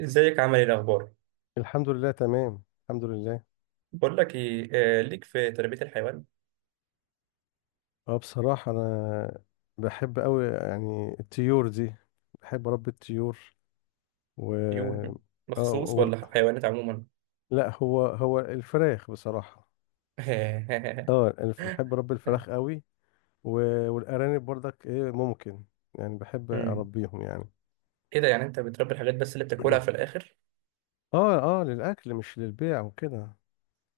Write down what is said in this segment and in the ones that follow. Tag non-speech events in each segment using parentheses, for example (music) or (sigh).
ازيك؟ عامل ايه؟ الاخبار؟ الحمد لله، تمام، الحمد لله. بقول لك ايه، ليك في تربية الحيوان؟ اه بصراحة أنا بحب أوي يعني الطيور دي، بحب أربي الطيور. و طيور اه مخصوص وال- ولا حيوانات عموما؟ لا، هو هو الفراخ بصراحة. بحب أربي (laughs) الفراخ أوي. والأرانب برضك إيه ممكن يعني بحب مم. أربيهم يعني. ايه ده؟ يعني انت بتربي الحاجات بس اللي بتاكلها في (clears throat) الاخر؟ اه للأكل مش للبيع وكده،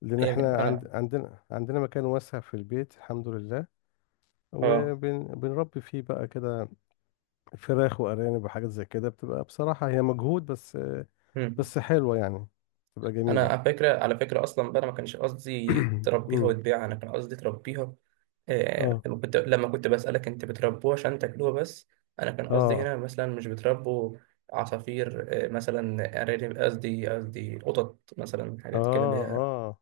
لأن احنا يعني عند انا عندنا عندنا مكان واسع في البيت، الحمد لله، اه. وبنربي فيه بقى كده فراخ وارانب وحاجات زي كده، بتبقى بصراحه هي مجهود، بس مم. بس حلوه يعني، بتبقى انا جميله. على فكره اصلا بقى، أنا ما كانش قصدي (clears throat) تربيها امم وتبيعها، انا كان قصدي تربيها. اه لما كنت بسألك انت بتربوه عشان تاكلوه بس، انا كان قصدي اه هنا مثلا مش بتربوا عصافير، مثلا ارانب، قصدي قطط، مثلا حاجات كده اللي اه هي. اه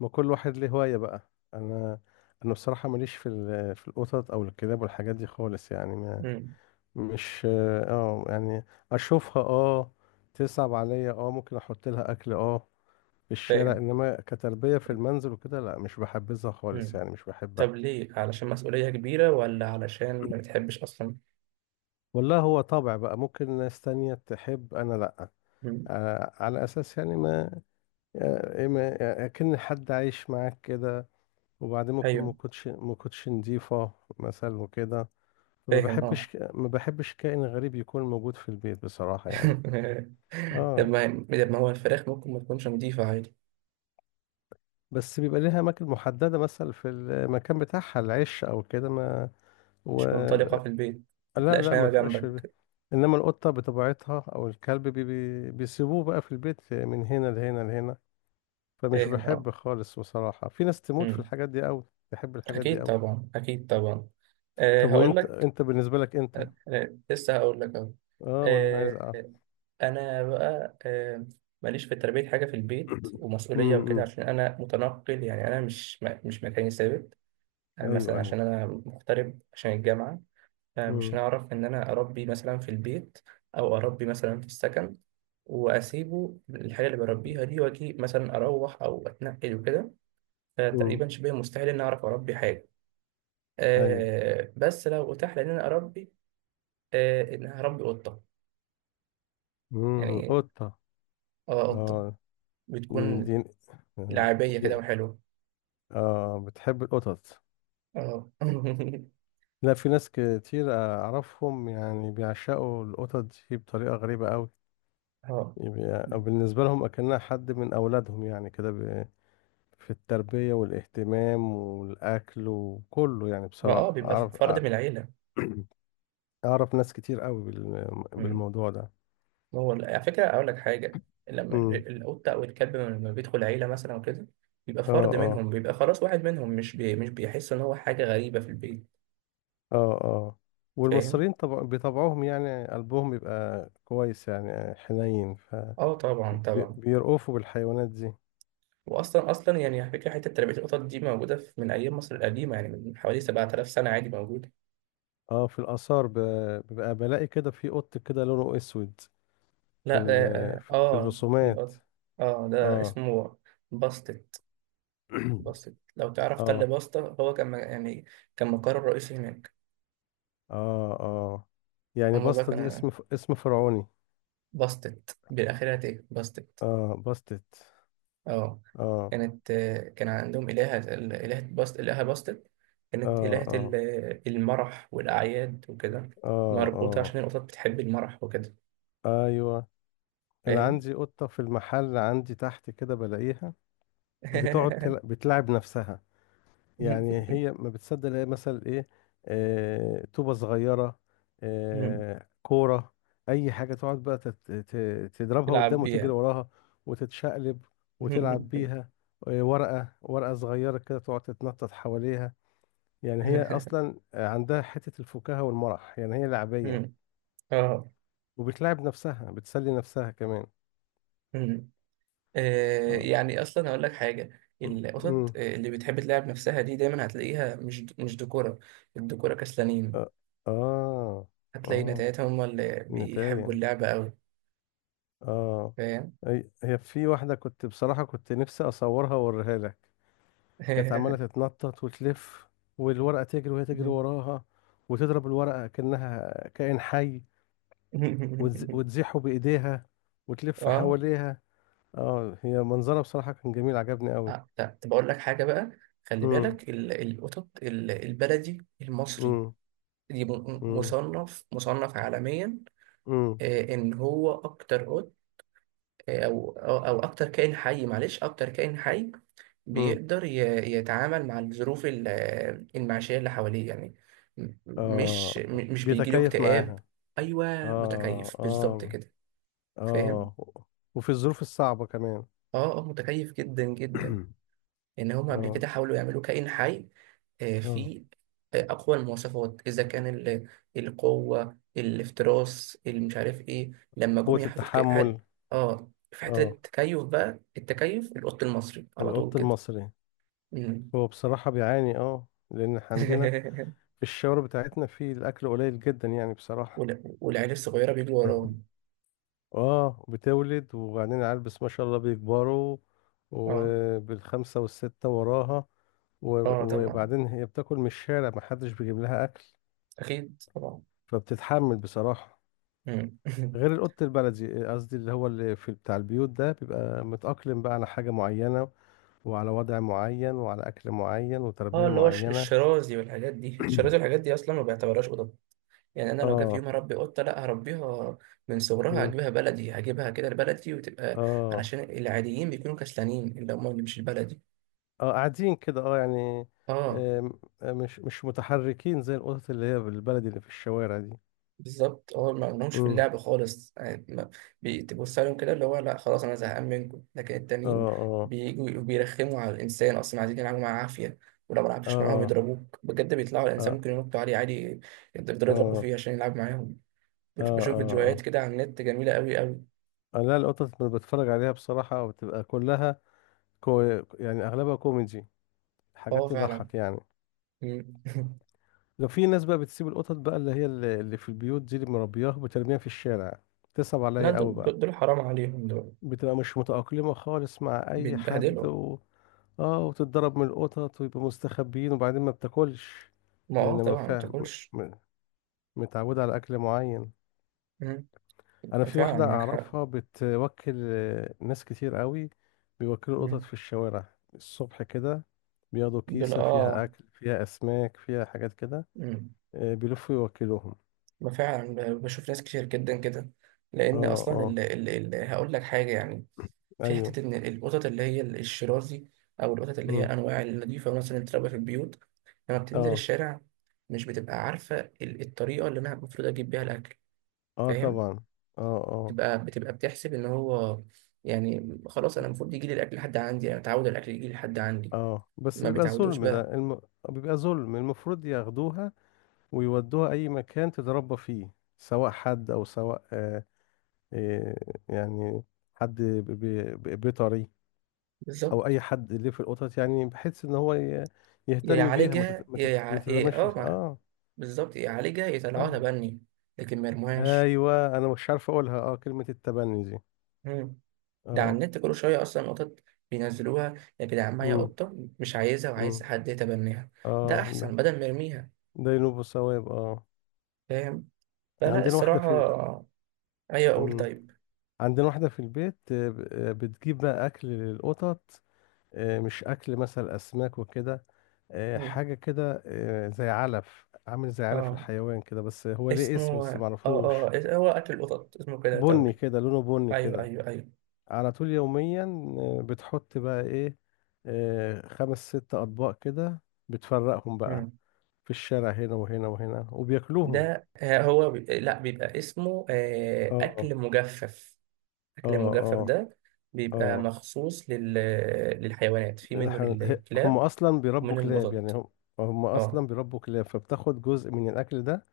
ما كل واحد ليه هوايه بقى. انا انا بصراحه ماليش في في القطط او الكلاب والحاجات دي خالص يعني، ما مم، مش، اه يعني اشوفها تصعب عليا، ممكن احط لها اكل في الشارع، فاهم. انما كتربيه في المنزل وكده لا، مش بحبذها خالص مم. يعني، مش طب بحبها. ليه؟ علشان مسؤولية كبيرة ولا علشان ما بتحبش اصلا؟ والله هو طبع بقى، ممكن ناس تانية تحب، أنا لأ. مم. على أساس يعني ما، أكن حد عايش معاك كده، وبعدين ممكن ايوه. ما كنتش نضيفة مثلا وكده، فما فاهم اه. بحبش ما بحبش كائن غريب يكون موجود في البيت بصراحة يعني. (laughs) طب اه، ما طب ما هو الفراخ ممكن ما تكونش نظيفة عادي. بس بيبقى ليها أماكن محددة مثلا، في المكان بتاعها العش أو كده ما و... مش منطلقة في البيت؟ لا متلاقيش لا، نايمة ما تبقاش في البيت. جنبك؟ إنما القطة بطبيعتها أو الكلب بيسيبوه بقى في البيت من هنا لهنا لهنا، فمش فاهم اه. بحب خالص بصراحة. في ناس تموت في أمم. الحاجات دي قوي، تحب الحاجات دي أكيد قوي. طبعا، أكيد طبعا. أه طب هقول وانت، لك. بالنسبة لك انت؟ لسه هقول لك أهو. اه ما انا أه. عايز اعرف. أنا بقى، ماليش في تربية حاجة في البيت (coughs) (clears throat) ومسؤولية وكده، امم عشان أنا متنقل. يعني أنا مش مكاني ثابت. أنا ايوه، مثلا ايوه. عشان أنا مغترب عشان الجامعة، فمش امم هنعرف إن أنا أربي مثلا في البيت أو أربي مثلا في السكن وأسيبه الحاجة اللي بربيها دي، وأجي مثلا أروح أو أتنقل وكده. امم فتقريبا شبه مستحيل إني أعرف أربي حاجة. ايوه. آه، بس لو أتاح لي إن أنا أربي، آه، إن هربي قطة يعني. قطة، آه، قطة اه. دي. بتكون آه، لعبية دي كده وحلوة. اه، بتحب القطط. آه. (laughs) لا، في ناس كتير اعرفهم يعني بيعشقوا القطط دي بطريقة غريبة قوي، آه. يبقى بالنسبة لهم اكنها حد من اولادهم يعني كده، في التربية والاهتمام والأكل وكله، يعني ما اه، بصراحة بيبقى أعرف، فرد من العيلة. ناس كتير قوي مم. بالموضوع ده. هو على فكرة أقول لك حاجة، لما امم القطة أو الكلب لما بيدخل عيلة مثلا وكده بيبقى اه فرد اه منهم، بيبقى خلاص واحد منهم، مش مش بيحس إن هو حاجة غريبة في البيت. اه اه فاهم؟ والمصريين طبع بطبعهم يعني، قلبهم بيبقى كويس يعني، حنين، اه طبعا، طبعا. فبيرأفوا بالحيوانات دي. واصلا اصلا يعني على فكره، حته تربيه القطط دي موجوده في من ايام مصر القديمه، يعني من حوالي 7000 سنه عادي موجوده. اه، في الآثار بيبقى بلاقي كده في قط كده لونه أسود، في لا اه اه. في آه، الرسومات. القط، اه ده اه. اسمه باستت. (clears throat) باستت لو تعرف، تل اه باستا هو كان، م- يعني كان مقر رئيسي هناك. اه اه يعني هما بقى بسطة دي كانوا، اسم اسم فرعوني. باستت بالاخره، ايه باستت؟ اه، باستت. اه. اه كانت، آه، كان عندهم الهه، الهه باست، الهه باستت. كانت اه الهه اه المرح والاعياد وكده، مربوطه اه عشان القطط بتحب المرح وكده. اه ايوه. انا فاهم؟ عندي قطه في المحل عندي تحت كده بلاقيها (laughs) بتلعب نفسها. يعني هي ما بتصدق، هي مثلا ايه؟ طوبه صغيره، كوره، اي حاجه تقعد بقى تضربها تلعب قدام وتجري بيها. وراها، وتتشقلب وتلعب بيها. ورقه، ورقه صغيره كده تقعد تتنطط حواليها. يعني هي (laughs) اصلا عندها حته الفكاهه والمرح يعني، هي لعبيه، اه. وبتلاعب نفسها، بتسلي نفسها كمان. مم. آه، اه يعني اصلا هقول لك حاجه، القطط، امم آه، اللي بتحب تلعب نفسها دي دايما هتلاقيها مش دكوره. الدكوره كسلانين. اه اه هتلاقي آه. نتايتهم هم اللي بيحبوا نتاية، اللعبه قوي. اه. فاهم. هي في واحدة، كنت بصراحة كنت نفسي أصورها وأوريها لك. كانت عمالة (laughs) تتنطط وتلف، والورقة تجري وهي تجري وراها، وتضرب الورقة كأنها كائن حي، وتزيحه بإيديها وتلف اه. حواليها. اه، هي منظرها بصراحة كان جميل، عجبني قوي. آه، لا طب اقول لك حاجه بقى، خلي امم بالك القطط البلدي المصري امم دي، م- مصنف عالميا، امم آه، ان هو اكتر قط، آه، او او أو اكتر كائن حي، معلش اكتر كائن حي امم. بيقدر، ي- يتعامل مع الظروف، المعيشية اللي حواليه يعني. اه، مش بيجيله بيتكيف اكتئاب. معاها. ايوه، اه متكيف بالظبط اه كده، فاهم. اه، وفي الظروف الصعبة كمان. اه اه، متكيف جدا جدا. (clears throat) إن هم قبل اه كده حاولوا يعملوا كائن حي، آه، اه فيه، آه، أقوى المواصفات، إذا كان القوة، الافتراس، اللي مش عارف إيه، لما جم قوة يحطوا، التحمل. آه، في حتة اه، التكيف بقى، التكيف القط المصري على طول القط كده. المصري مم. هو بصراحة بيعاني، اه، لأن إحنا عندنا (laughs) في الشوارع بتاعتنا في الأكل قليل جدا يعني بصراحة. والعيال الصغيرة بيجوا (clears throat) وراهم. اه، بتولد وبعدين العيال بس ما شاء الله بيكبروا، آه. وبالخمسة والستة وراها. آه و- طبعا. وبعدين هي بتاكل من الشارع، محدش بيجيب لها أكل، أكيد طبعا. فبتتحمل بصراحة. مم. غير (laughs) القط البلدي، قصدي اللي هو اللي في بتاع البيوت ده، بيبقى متأقلم بقى على حاجة معينة، وعلى وضع معين، وعلى أكل معين آه، وتربية اللي هو معينة. الشرازي والحاجات دي، الشرازي (clears throat) والحاجات دي أصلا ما بيعتبرهاش قطط. يعني انا لو جه في يوم اه. هربي قطه، لا هربيها من صغرها، مم. هجيبها بلدي، هجيبها كده لبلدي وتبقى، اه علشان العاديين بيكونوا كسلانين، اللي هم اللي مش البلدي. اه قاعدين كده اه يعني. اه، آم، آه، مش مش متحركين زي القطط اللي هي بالبلدي اللي في الشوارع دي. بالظبط. اه ما لهمش في مم. اللعب خالص يعني، بتبص عليهم كده اللي هو، لا خلاص انا زهقان منكم. لكن اه التانيين اه بيجوا بيرخموا على الانسان، اصلا عايزين يلعبوا معاه عافيه، ولو ما لعبتش معاهم اه يضربوك بجد، بيطلعوا على الانسان، اه ممكن ينطوا عليه عادي، يقدروا يضربوا اه فيه عشان يلعب معاهم. اه بشوف فيديوهات اه كده على النت جميله قوي قوي. اه لا، القطط اللي بتفرج عليها بصراحة بتبقى كلها، كو يعني أغلبها كوميدي، اه حاجات فعلا. تضحك يعني. مم. (laughs) لو في ناس بقى بتسيب القطط بقى اللي هي اللي في البيوت دي اللي مربياها وبترميها في الشارع، تصعب لا عليا قوي بقى. دول حرام عليهم. دول بتبقى مش متأقلمة خالص مع أي حد بيتبهدلوا. اه، وتتضرب من القطط ويبقوا مستخبيين، وبعدين ما بتاكلش ما اه لأن ما طبعا ما فاهم بتاكلش. متعودة على أكل معين. مم. أنا في فعلا واحدة معاك حق. أعرفها بتوكل ناس كتير قوي، بيوكلوا القطط مم. في الشوارع الصبح كده، بياخدوا دول كيسة فيها اه. أكل، فيها أسماك، فيها حاجات كده، مم. بيلفوا يوكلوهم. ما فعلا، بشوف ناس كتير جدا كده. اه لان اصلا، ال اه ال ال هقول لك حاجه يعني، في ايوه. حته ان القطط اللي هي الشرازي او القطط اللي هي امم انواع النظيفه مثلا، اللي بتتربى في البيوت، لما بتنزل اه الشارع مش بتبقى عارفه الطريقه اللي انا المفروض اجيب بيها الاكل. اه فاهم؟ طبعا. اه اه بتبقى بتحسب ان هو، يعني خلاص انا المفروض يجي لي الاكل لحد عندي، انا متعود الاكل يجي لي لحد عندي. اه، بس ما بيبقى بيتعودوش ظلم بقى. ده، بيبقى ظلم، المفروض ياخدوها ويودوها اي مكان تتربى فيه، سواء حد او سواء، آه يعني، حد ب... ب... ب- بيطري، او بالظبط، اي حد اللي في القطط يعني، بحيث ان هو يا يهتم بيها ما يعالجها يا يع... إيه تترماش اه ما... اه. بالظبط، يا يعالجها يا يطلعوها اه تبني، لكن ما يرموهاش. ايوه، انا مش عارف اقولها اه كلمة التبني دي. مم. ده على اه النت كل شويه اصلا قطط بينزلوها: يا جدعان معايا امم قطه مش عايزها، وعايز امم حد يتبناها. ده اه ده، احسن بدل ما يرميها. ده ينوب الثواب اه. فاهم. فلا عندنا واحدة الصراحه. في، ايوه، اقول أم، طيب. عندنا واحدة في البيت، بتجيب بقى أكل للقطط، مش أكل مثلا أسماك وكده، مم. حاجة كده، زي علف، عامل زي علف اه، الحيوان كده، بس هو ليه اسمه، اسم بس اه اه، معرفوش، هو اكل القطط اسمه كده بني يعتبر. كده، لونه بني ايوه كده، ايوه ايوه. على طول يوميا. بتحط بقى إيه؟ خمس ست أطباق كده، بتفرقهم بقى مم. في الشارع هنا وهنا وهنا وبياكلوهم. ده، آه، هو لا، بيبقى اسمه، آه، اه اكل مجفف. اه اكل مجفف اه ده بيبقى اه مخصوص للحيوانات. في منه إحنا- هي- هم للكلاب اصلا بيربوا ومنه كلاب، يعني للقطط. هم اه اصلا بيربوا كلاب، فبتاخد جزء من الاكل ده،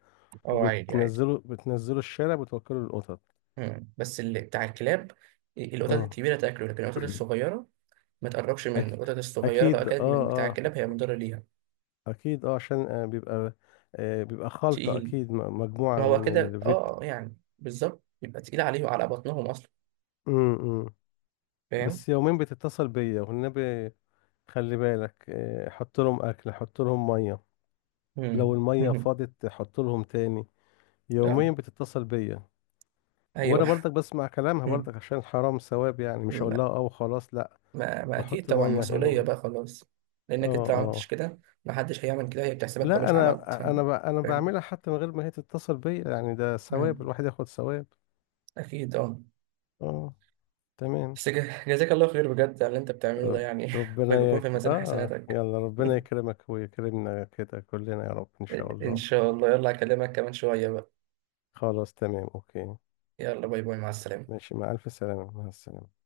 اه، عادي عادي. وبتنزله الشارع، بتوكله للقطط. مم. بس اللي بتاع الكلاب، القطط اه. الكبيره تاكله، لكن القطط (clears throat) الصغيره ما تقربش منه. أك... القطط الصغيره لو اكيد اه. اكلت من بتاع اه الكلاب هي مضره ليها، اكيد اه، عشان بيبقى بيبقى خلطة تقيل. اكيد، ما مجموعة هو من كده الفيت. اه، آه، يعني بالظبط، يبقى تقيل عليه وعلى بطنهم اصلا. م- م. فاهم. بس يومين بتتصل بيا والنبي، خلي بالك آه، حط لهم اكل، حط لهم مية، لو مم. المية (laughs) فاضت حط لهم تاني، يوميا اه. بتتصل بيا، وانا ايوه. برضك بسمع كلامها برضك (laughs) عشان حرام، ثواب يعني، مش هقول ما, لها اه وخلاص لا، ما, ما اكيد بحط طبعا، ميه هنا مسؤوليه بقى خلاص. لانك اه. انت لو عملتش كده، ما حدش هيعمل كده. هي بتحسبك لا خلاص انا، عملت، فاهم. انا فاهم؟ بعملها حتى من غير ما هي تتصل بيا، يعني ده ثواب، امم. الواحد ياخد ثواب. اكيد اه. اه، تمام. بس جزاك الله خير بجد على اللي انت بتعمله ده رب يعني، (laughs) ربنا ويكون في يك... ميزان اه حسناتك. يلا، ربنا يكرمك ويكرمنا كده كلنا يا رب، ان شاء (laughs) ان الله. شاء الله، يلا اكلمك كمان شويه بقى. خلاص، تمام، اوكي، يلا، باي باي، مع السلامه. ماشي، مع الف سلامة، مع السلامة.